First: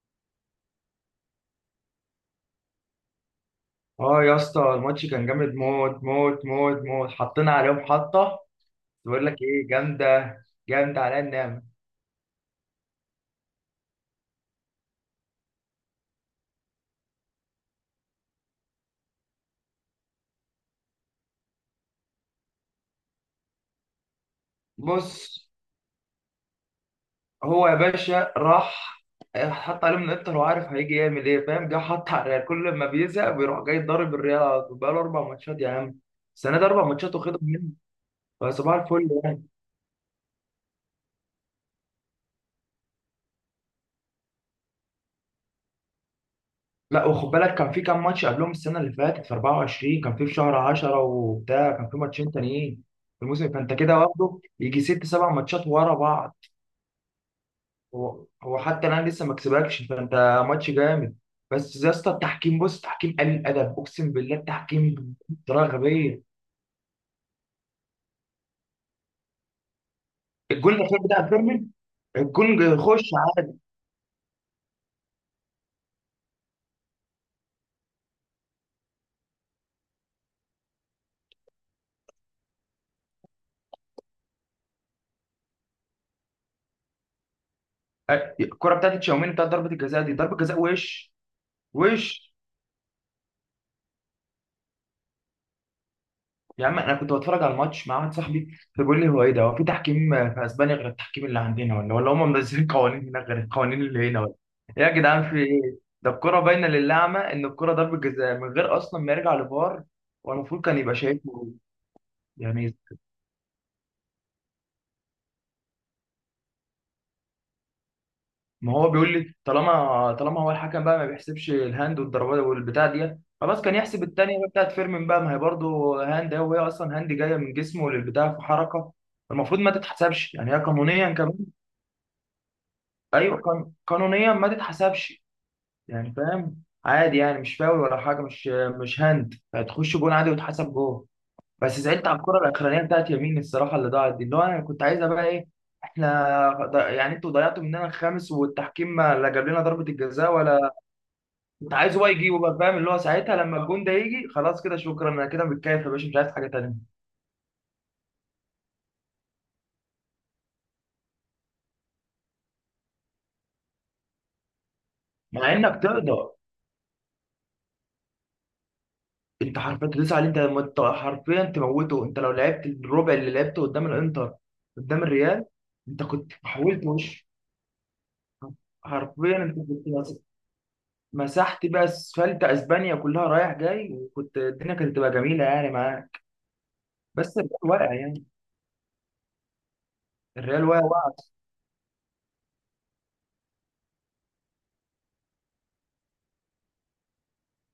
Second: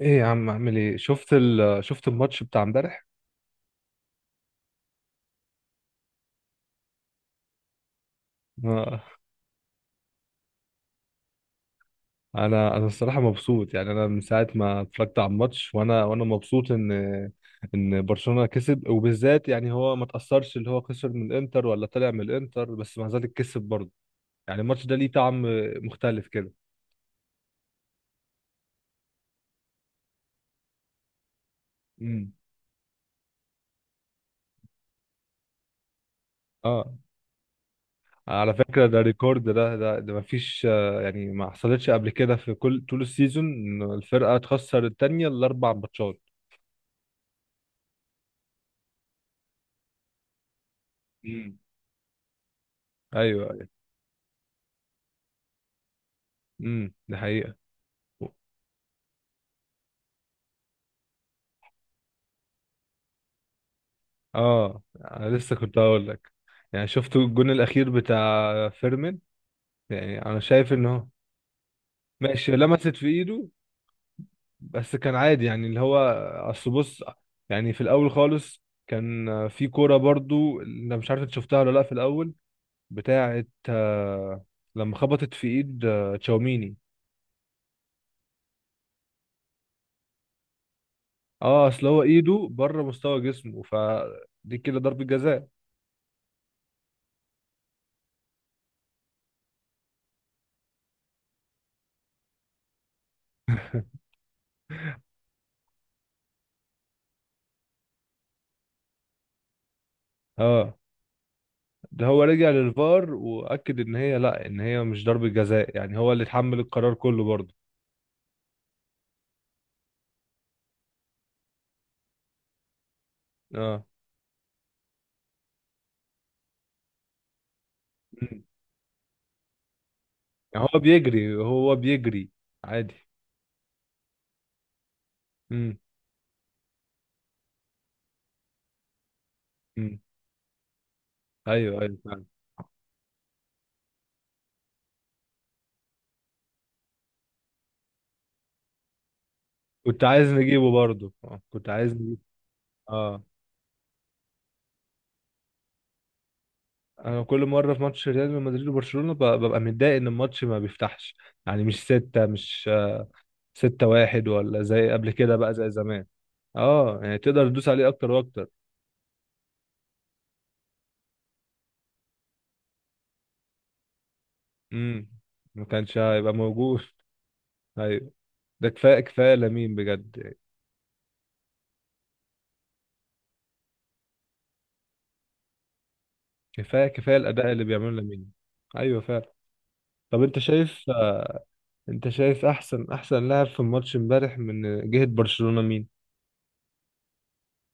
ايه يا عم، اعمل ايه؟ شفت الماتش بتاع امبارح؟ اه يا اسطى، الماتش كان جامد موت موت موت موت، حطينا عليهم حطه. ما- بقول لك ايه، جامده جامده على النعمه. انا الصراحه مبسوط، يعني انا من ساعه ما اتفرجت على الماتش وانا مبسوط ان برشلونه كسب، وبالذات يعني هو ما تاثرش، اللي هو خسر من الانتر ولا طلع من الانتر، بس مع ذلك كسب برضه. يعني الماتش ده ليه بص، طعم مختلف كده. هو يا باشا راح حط عليهم من الانتر، وعارف هيجي يعمل ايه فاهم؟ جه حط على امم، الريال، كل ما بيزهق بيروح جاي ضارب الريال على طول، بقاله اربع ماتشات يا عم. السنه دي اربع اه، ماتشات واخدهم منه، على فصباح فكره ده الفل ريكورد، يعني. ده ما فيش، يعني ما حصلتش قبل كده في كل طول السيزون ان الفرقه تخسر التانيه الاربع ماتشات. لا وخد بالك، كان في كام ماتش قبلهم السنه اللي فاتت في 24، كان في شهر 10 امم، وبتاع، كان في ماتشين تانيين في ايوه الموسم، ايوه. فانت كده واخده يجي ست سبع ماتشات ورا بعض. ده حقيقه. هو حتى انا لسه ما كسبكش فانت، ماتش جامد. بس يا اسطى التحكيم، بص تحكيم قليل الادب، اقسم بالله اه، التحكيم انا لسه بطريقه كنت هقول غبيه. لك. يعني شفتوا الجون الاخير بتاع فيرمين؟ يعني انا شايف الجول ان الاخير هو بتاع فيرمين، ماشي، الجول لمست في خش ايده، عادي. بس كان عادي، يعني اللي هو اصل بص، يعني في الاول خالص كان في كوره برضو، انا مش عارف انت شفتها ولا لا، في الاول بتاعه، لما خبطت في ايد تشاوميني. الكره بتاعت تشاوميني بتاعت ضربه الجزاء، دي ضربه جزاء وش. اه، اصل هو وش ايده بره مستوى جسمه، فدي كده ضربة جزاء. يا عم، انا كنت بتفرج على الماتش مع واحد صاحبي، فبيقول لي هو ايه ده، هو في تحكيم في اسبانيا غير التحكيم اللي عندنا، ولا هم منزلين قوانين هناك غير القوانين اللي هنا ولا؟ إيه يا جدعان في ايه ده، الكرة باينة للأعمى إن الكرة ضربة جزاء من غير أصلا ما يرجع لفار، والمفروض اه، كان يبقى شايفه. ده هو رجع يعني للفار واكد ان هي لا، ان هي مش ضربة جزاء، يعني هو اللي اتحمل القرار كله برضه. ما هو بيقول لي، طالما هو الحكم بقى ما بيحسبش الهاند والضربات والبتاع دي، خلاص كان اه. يحسب التانية بقى بتاعت فيرمين بقى، ما هي برضه هاند أهي، وهي أصلا هاند جاية من جسمه للبتاع في مم. حركة، المفروض ما تتحسبش يعني، هي يعني هو قانونيا بيجري، كمان. هو بيجري عادي. ايوه، قانونيا ما تتحسبش. امم، يعني فاهم، عادي يعني، مش فاول ولا حاجه، مش هاند، هتخش امم، جون عادي وتحسب جون. ايوه بس ايوه زعلت على فعلا. الكره الاخرانيه بتاعت يمين الصراحه، اللي ضاعت دي اللي هو انا كنت عايزها بقى ايه. احنا يعني انتوا ضيعتوا مننا الخامس، والتحكيم ما لا جاب لنا ضربه كنت عايز الجزاء نجيبه ولا. برضه، آه. كنت كنت عايز عايز هو نجيبه. يجيبه بقى، فاهم اللي هو اه، ساعتها لما الجون ده يجي، خلاص كده شكرا، انا كده متكيف يا باشا، مش عايز حاجه تانيه. انا كل مره في ماتش ريال مدريد وبرشلونه ببقى متضايق ان الماتش ما بيفتحش. يعني مش ستة، مش 6-1، ولا زي قبل كده مع بقى، زي انك زمان. تقدر، اه، يعني تقدر تدوس عليه اكتر واكتر. انت حرفيا تدوس عليه، انت لما حرفيا تموته، انت لو لعبت الربع اللي لعبته قدام الانتر قدام امم الريال، ما كانش انت هيبقى كنت موجود حولت وش. ايوه. ده كفايه كفايه حرفيا انت لامين كنت بجد يعني. مسحت بقى اسفلت اسبانيا كلها رايح جاي، وكنت الدنيا كانت تبقى جميله يعني معاه. كفايه كفايه بس الاداء الريال اللي بيعمله واقع يعني، لامين. ايوه فعلا. طب، انت الريال شايف واقع واقع. انت شايف احسن احسن لاعب في الماتش امبارح من جهه برشلونه مين؟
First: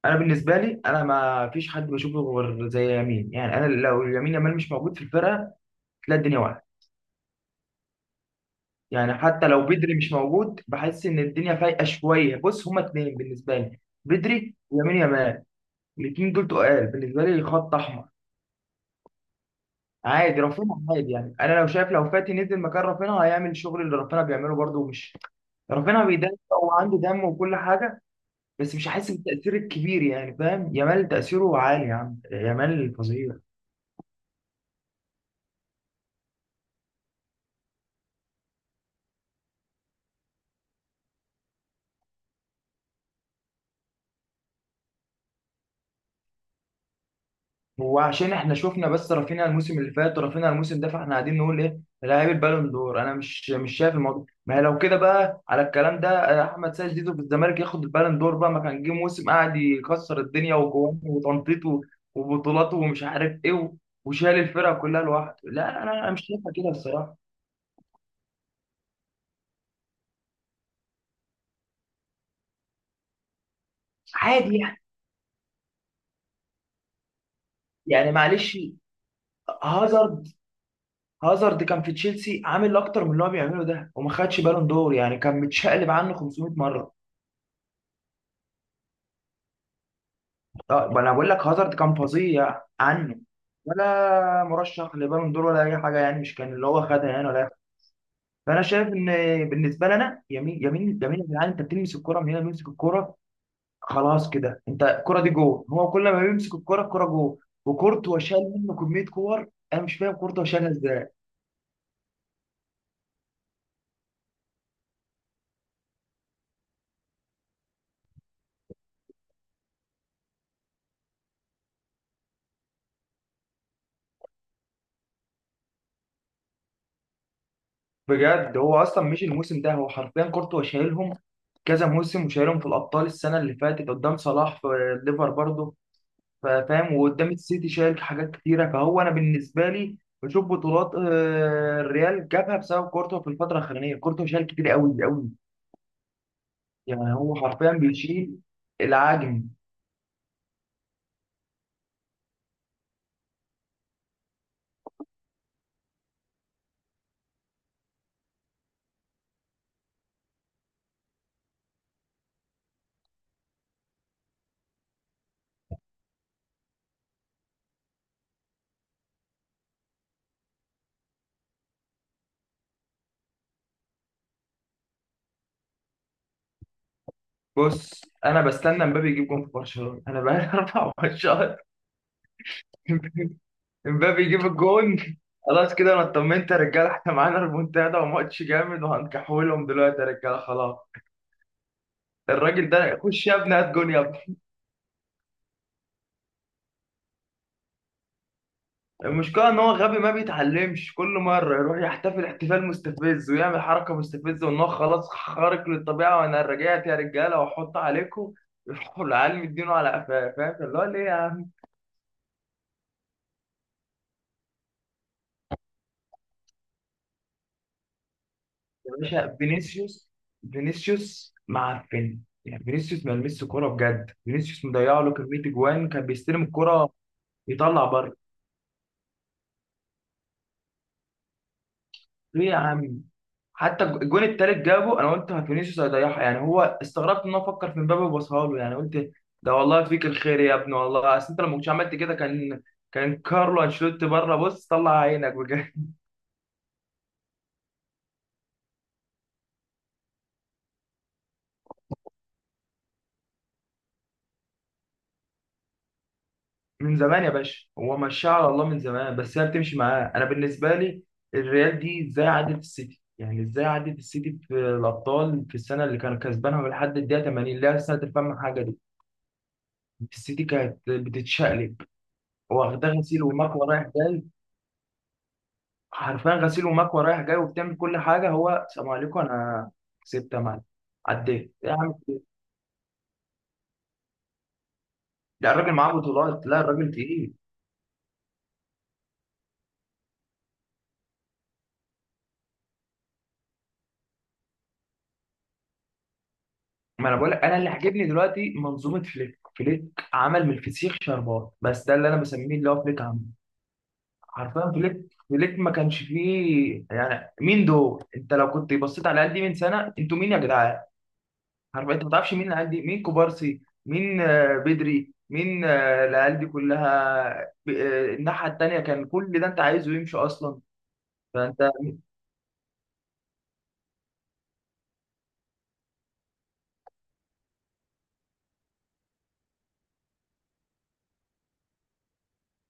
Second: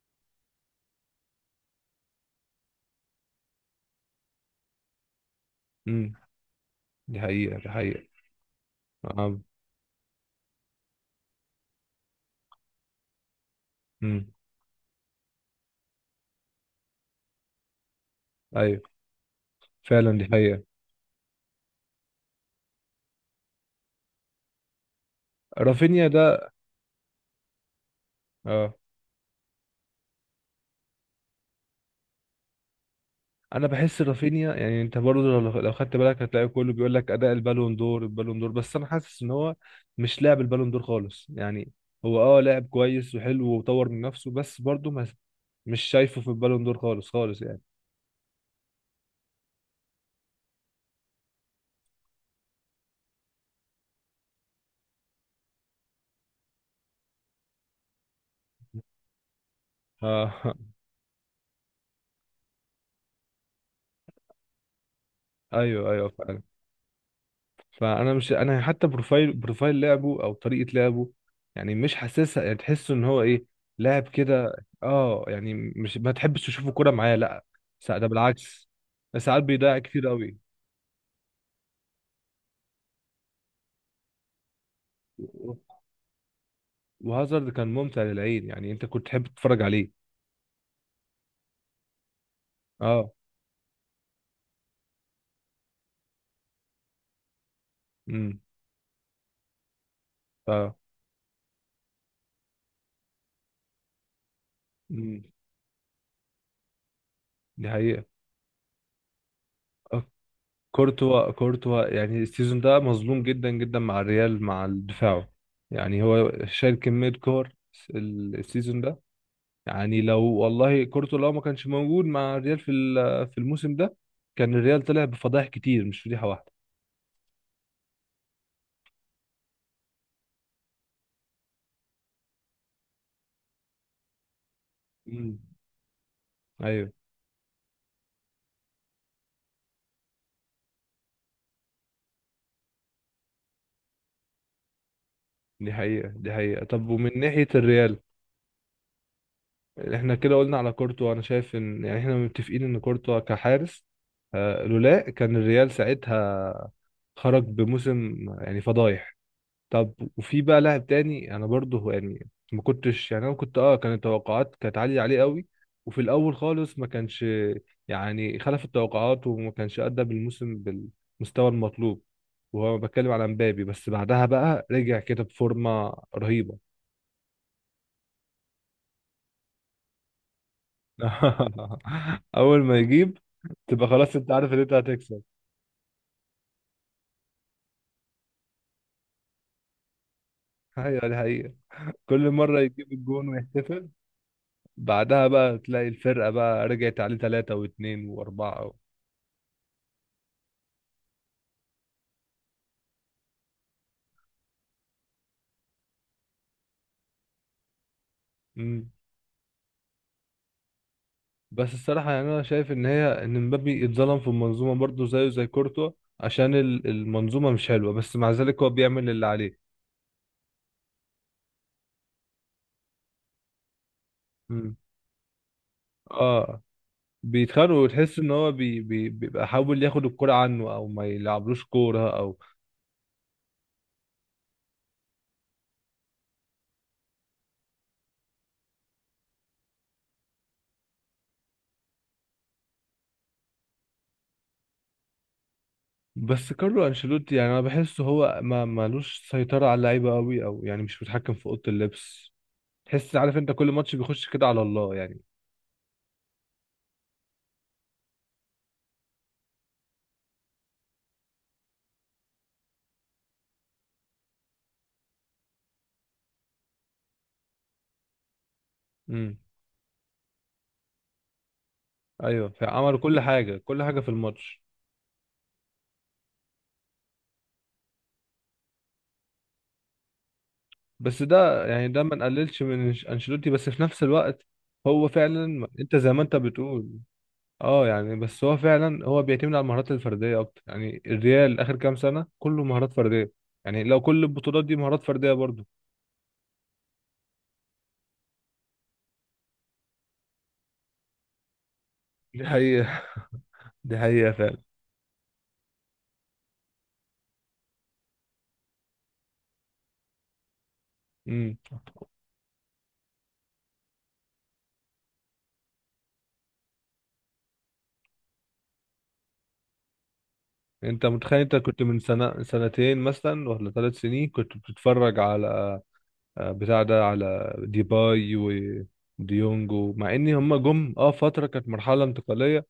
انا بالنسبه لي، انا ما فيش حد بشوفه غير زي يمين يعني، انا لو يمين يامال مش موجود في الفرقه امم، تلاقي الدنيا واقعه. دي حقيقه دي حقيقه. يعني حتى لو بدري مش موجود بحس ان الدنيا فايقه شويه، بص هما اتنين بالنسبه لي، امم، بدري ويمين يامال، الاثنين دول تقال بالنسبه لي خط احمر. ايوه فعلا، دي عادي حقيقه. رافينها، عادي يعني، انا لو شايف لو فاتي نزل مكان رافينها هيعمل الشغل اللي رافينها بيعمله برده، مش رافينها رافينيا بيدافع، ده، هو عنده دم وكل حاجه، اه، بس مش هحس بالتاثير الكبير يعني فاهم. يامال تاثيره عالي يا عم، يامال فظيع. انا بحس رافينيا، يعني انت برضه لو خدت بالك هتلاقي كله بيقول لك اداء البالون دور البالون دور، بس انا حاسس ان هو مش لاعب البالون دور خالص، يعني هو لاعب كويس وحلو وطور من نفسه، بس برضه ما، مش شايفه في البالون دور خالص خالص يعني. هو عشان احنا شفنا بس رافينيا الموسم اللي فات ورافينيا الموسم ده، فاحنا قاعدين نقول ايه لاعب البالون دور، انا مش شايف الموضوع. ما هي لو كده بقى على الكلام ده احمد سيد زيزو في الزمالك ياخد البالون دور بقى، ما كان جه موسم قاعد ف... يكسر الدنيا وجوان وتنطيط وبطولات ومش عارف ايه وشال الفرقه كلها لوحده. لا ايوه انا ايوه انا مش فعلا. شايفها كده الصراحه، فانا مش، انا حتى بروفايل بروفايل لعبه او طريقه لعبه، يعني مش حاسسها، يعني تحسه ان هو ايه، لاعب كده. عادي يعني. اه، يعني مش، ما تحبش تشوفه كوره معاه، لا. ده يعني معلش. بالعكس. ساعات بيضيع كتير هازارد، هازارد كان في تشيلسي عامل اكتر من اللي هو بيعمله ده وما خدش بالون دور، يعني كان قوي. متشقلب عنه 500 مره. وهازارد كان ممتع للعين، يعني انت كنت تحب تتفرج عليه. طب انا بقول لك هازارد كان فظيع اه. عنه، ولا مرشح لبالون دور ولا اي حاجه، يعني مش كان اللي هو خدها يعني ولا. امم فانا شايف ان بالنسبه لنا ف يمين يمين يمين، يا جدعان انت بتلمس الكره من هنا بيمسك الكره، خلاص كده انت الكره امم دي جول، هو كل ما بيمسك الكره الكره جول. دي حقيقة. وكورتوا شال منه كميه كور، انا مش آه، فاهم كورتوا شالها ازاي. كورتوا كورتوا، يعني السيزون ده مظلوم جدا جدا مع الريال، مع دفاعه. يعني هو شال كمية كور السيزون ده. يعني لو والله كورتوا لو ما كانش موجود مع الريال في الموسم ده، كان الريال طلع بفضائح كتير، مش فضيحة واحدة. بجد، هو اصلا مش الموسم ده، هو حرفيا كورتوا شايلهم كذا موسم، وشايلهم في الابطال السنه اللي فاتت قدام صلاح في ليفر امم، برضه، ايوه، فاهم، وقدام السيتي شايل حاجات كتيره. فهو انا بالنسبه لي بشوف بطولات الريال جابها بسبب كورتو، في الفتره الاخرانيه كورتو شايل كتير قوي قوي، دي حقيقة دي حقيقة. طب، يعني ومن هو ناحية حرفيا الريال، بيشيل العجم. احنا كده قلنا على كورتوا. انا شايف ان يعني احنا متفقين ان كورتوا كحارس، لولا كان الريال ساعتها خرج بموسم يعني فضايح. طب، وفي بقى لاعب تاني، انا برضه يعني ما كنتش، يعني انا كنت، كانت التوقعات كانت عالية عليه قوي، وفي الاول خالص ما كانش، يعني خلف التوقعات وما كانش ادى بالموسم بالمستوى المطلوب، وهو بتكلم على مبابي. بس بعدها بقى رجع كده بفورمة رهيبة. بص انا بستنى امبابي يجيب جون في برشلونه، انا بقالي 24 شهر. اول ما يجيب تبقى خلاص، امبابي انت يجيب عارف ان انت الجون، هتكسب. خلاص كده انا اطمنت يا رجاله، احنا معانا ريمونتادا وماتش جامد وهنكحولهم دلوقتي يا رجاله خلاص. ايوه، دي حقيقة. كل مرة الراجل يجيب ده خش الجون يا ابني، هات ويحتفل، جون يا ابني. بعدها بقى تلاقي الفرقة بقى رجعت عليه ثلاثة واثنين وأربعة المشكلة إن هو غبي ما بيتعلمش، كل مرة يروح يحتفل احتفال مستفز ويعمل حركة مستفزة، وإن هو خلاص خارق للطبيعة وأنا رجعت يا رجالة وأحط عليكم مم. يروحوا العيال مدينه على قفاه، فاهم اللي هو ليه يا عم. بس الصراحة يعني أنا شايف إن مبابي اتظلم في المنظومة برضه، زيه زي كورتوا، عشان المنظومة مش حلوة، بس مع ذلك هو يا بيعمل اللي باشا عليه. فينيسيوس، فينيسيوس معفن، يعني فينيسيوس ما لمسش كورة بجد، فينيسيوس مم. مضيع له كمية أجوان، كان بيستلم اه، الكورة بيتخانقوا يطلع بره، وتحس إن هو بيبقى حاول ياخد الكرة عنه أو ما يلعبلوش كورة أو. ليه يا عم؟ حتى الجون التالت جابه، انا قلت فينيسيوس هيضيعها، يعني هو استغربت ان هو فكر في مبابي وباصها له يعني، قلت ده والله فيك الخير يا ابني، والله اصل انت لو ما كنتش عملت كده كان كان كارلو انشيلوتي بره، بص طلع عينك بجد بس كارلو انشيلوتي، يعني انا بحسه هو ما مالوش سيطرة على اللعيبة قوي، او يعني مش متحكم في اوضة اللبس. تحس عارف انت كل ماتش بيخش كده على الله يعني. من زمان يا باشا، هو مشاه على الله من زمان، بس هي بتمشي معاه. انا بالنسبه لي الريال دي ازاي عدت السيتي، يعني ازاي عدت السيتي في الابطال في السنه اللي كانت كسبانها لحد الدقيقه 80، اللي هي سنه الفم حاجه دي. امم، السيتي كانت بتتشقلب، ايوه، واخدها فعملوا كل غسيل حاجة ومكوى كل رايح حاجة في جاي، الماتش. حرفيا غسيل ومكوى رايح جاي، وبتعمل كل حاجه، هو سلام عليكم انا كسبت انا، بس عديت ده يا يعني عم. ده ما نقللش من انشيلوتي، بس في نفس الوقت هو لا فعلا الراجل معاه انت زي ما انت بطولات، لا بتقول. الراجل تقيل. اه، يعني بس هو فعلا هو بيعتمد على المهارات الفردية اكتر. يعني الريال اخر كام سنة كله مهارات فردية، يعني لو كل البطولات دي مهارات فردية برضه. ما انا بقول لك انا اللي عاجبني دلوقتي منظومه فليك. فليك عمل من الفسيخ شربات، بس ده اللي انا دي بسميه اللي هو حقيقة. فليك عمل، دي حقيقة حرفيا فليك. فليك ما كانش فيه يعني، مين دول، انت لو كنت بصيت على قد من سنه انتوا مين يا جدعان، فعلا. عارف انت ما تعرفش مين العيال دي، مين كوبارسي، مين بدري، مين العيال دي كلها الناحيه التانيه كان كل ده انت عايزه يمشي اصلا. انت متخيل انت فانت، كنت من سنة سنتين مثلا ولا 3 سنين كنت بتتفرج على بتاع ده، على ديباي وديونج، مع ان هم جم فترة كانت مرحلة انتقالية،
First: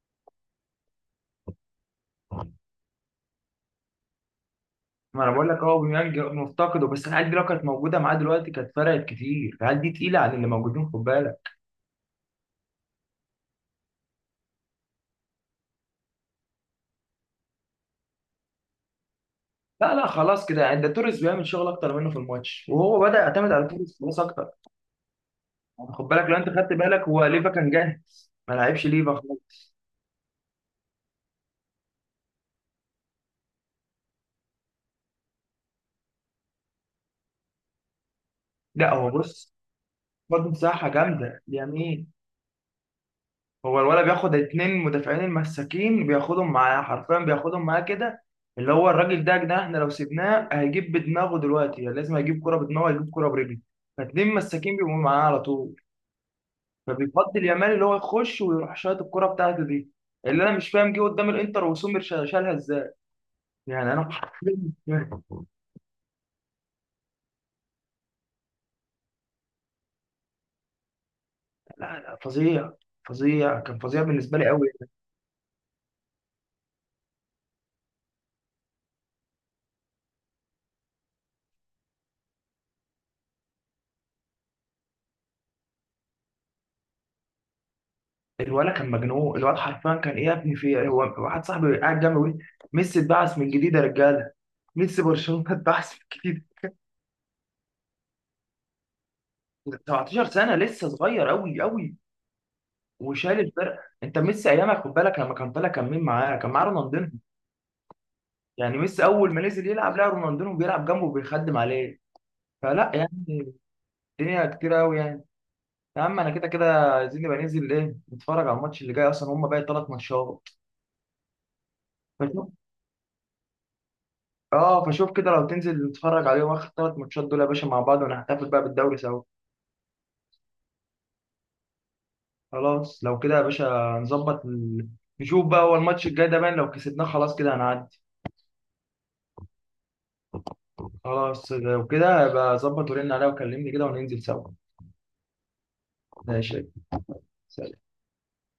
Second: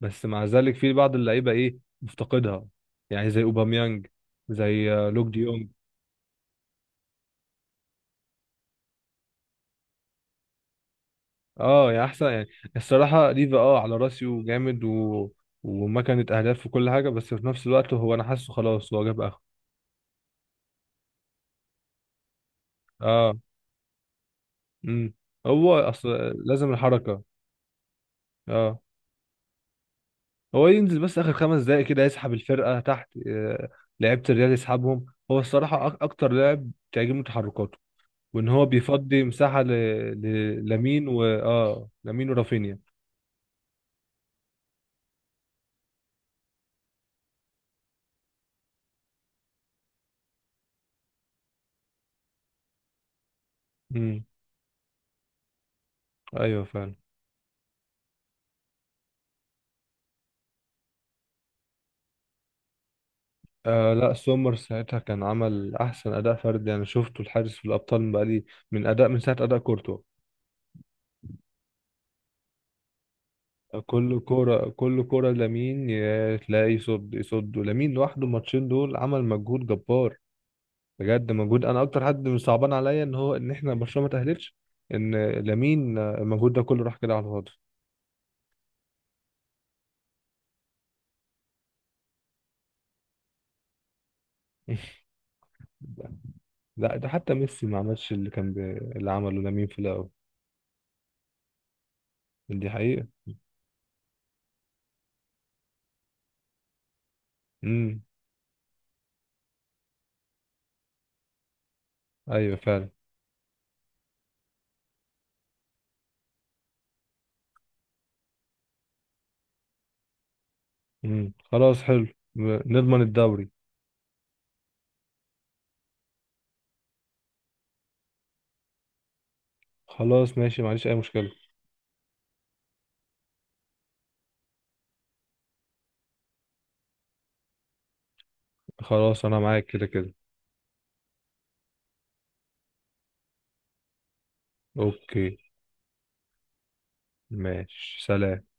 بس مع ذلك في بعض اللعيبة ايه مفتقدها، يعني زي اوباميانج، زي ما لوك انا بقول لك ديونج. اهو بيميانج مفتقده، بس العيال دي لو كانت موجوده معاه دلوقتي كانت فرقت كتير، العيال دي تقيله عن اللي موجودين، خد بالك. اه، يعني احسن يعني. الصراحة ليفا على راسي وجامد وما كانت اهداف وكل حاجة، بس في نفس الوقت هو انا حاسه خلاص هو جاب اخره. لا لا خلاص كده يعني، ده توريس بيعمل شغل اكتر منه في الماتش، وهو بدا اه. يعتمد على توريس خلاص اكتر. امم هو يعني خد اصل، بالك، لو انت لازم خدت بالك الحركة. هو ليفا كان جاهز، ما اه، لعبش ليفا خالص. هو ينزل بس اخر 5 دقايق كده يسحب الفرقه تحت، لعيبه الريال يسحبهم، هو الصراحه اكتر لاعب تعجبني تحركاته، وان هو لا هو بيفضي بص مساحه ل... برضه ل... مساحه لامين و جامده اه اليمين، لامين ورافينيا. هو الولد بياخد اتنين مدافعين المساكين، بياخدهم معاه حرفيا بياخدهم معاه كده، اللي هو الراجل ده يا جدعان احنا لو سيبناه هيجيب بدماغه دلوقتي، يعني لازم هيجيب كرة بدماغه هيجيب كرة برجله، امم، فاتنين مساكين بيبقوا معاه على طول، ايوه فعلا. فبيفضل يامال اللي هو يخش ويروح شايط الكرة بتاعته دي. اللي انا مش فاهم، جه قدام الانتر وسومر شالها ازاي، يعني آه انا لا، مش سومر فاهم. ساعتها كان عمل احسن اداء فردي انا شفته الحارس في الابطال، من بقالي من ساعه اداء كورتوا. لا لا فظيع، فظيع كان فظيع كل بالنسبة لي قوي. كرة كل كرة لامين يا تلاقي يصد يصد، ولامين لوحده الماتشين دول عمل مجهود جبار، بجد مجهود. انا اكتر حد صعبان عليا ان احنا برشلونه ما تاهلتش، ان لامين المجهود ده كله راح كده على الفاضي. الولد كان مجنون، الولد حرفيا كان ايه يا ابني في إيه؟ هو واحد صاحبي قاعد جنبي بيقول لي، ميسي اتبعث من جديد يا رجاله، ميسي برشلونه اتبعث من جديد. لا، ده حتى ميسي ما عملش اللي كان اللي عمله لامين في الاول. 17 سنه، لسه صغير قوي قوي، دي حقيقه. وشال الفرقه. انت ميسي ايامك خد بالك، لما كان طالع كان مين معاه؟ كان معاه رونالدينو، امم، يعني ميسي اول ما نزل يلعب لقى رونالدينو بيلعب جنبه وبيخدم عليه، ايوه فعلا. فلا يعني الدنيا كتير قوي يعني. يا عم انا كده كده عايزين نبقى ننزل ايه، نتفرج على الماتش اللي جاي، اصلا هم باقي ثلاث ماتشات. امم، خلاص حلو. فشوف، نضمن الدوري. اه فشوف كده لو تنزل نتفرج عليهم اخر ثلاث ماتشات دول يا باشا مع بعض، ونحتفل بقى بالدوري سوا. خلاص ماشي، معلش، اي مشكله. خلاص لو كده يا باشا، نظبط نشوف بقى هو الماتش الجاي ده باين، لو كسبناه خلاص كده هنعدي. خلاص انا معاك كده كده. خلاص لو كده هبقى ظبط ورن عليا وكلمني كده وننزل سوا. اوكي. ماشي، سلام. ماشي. سلام.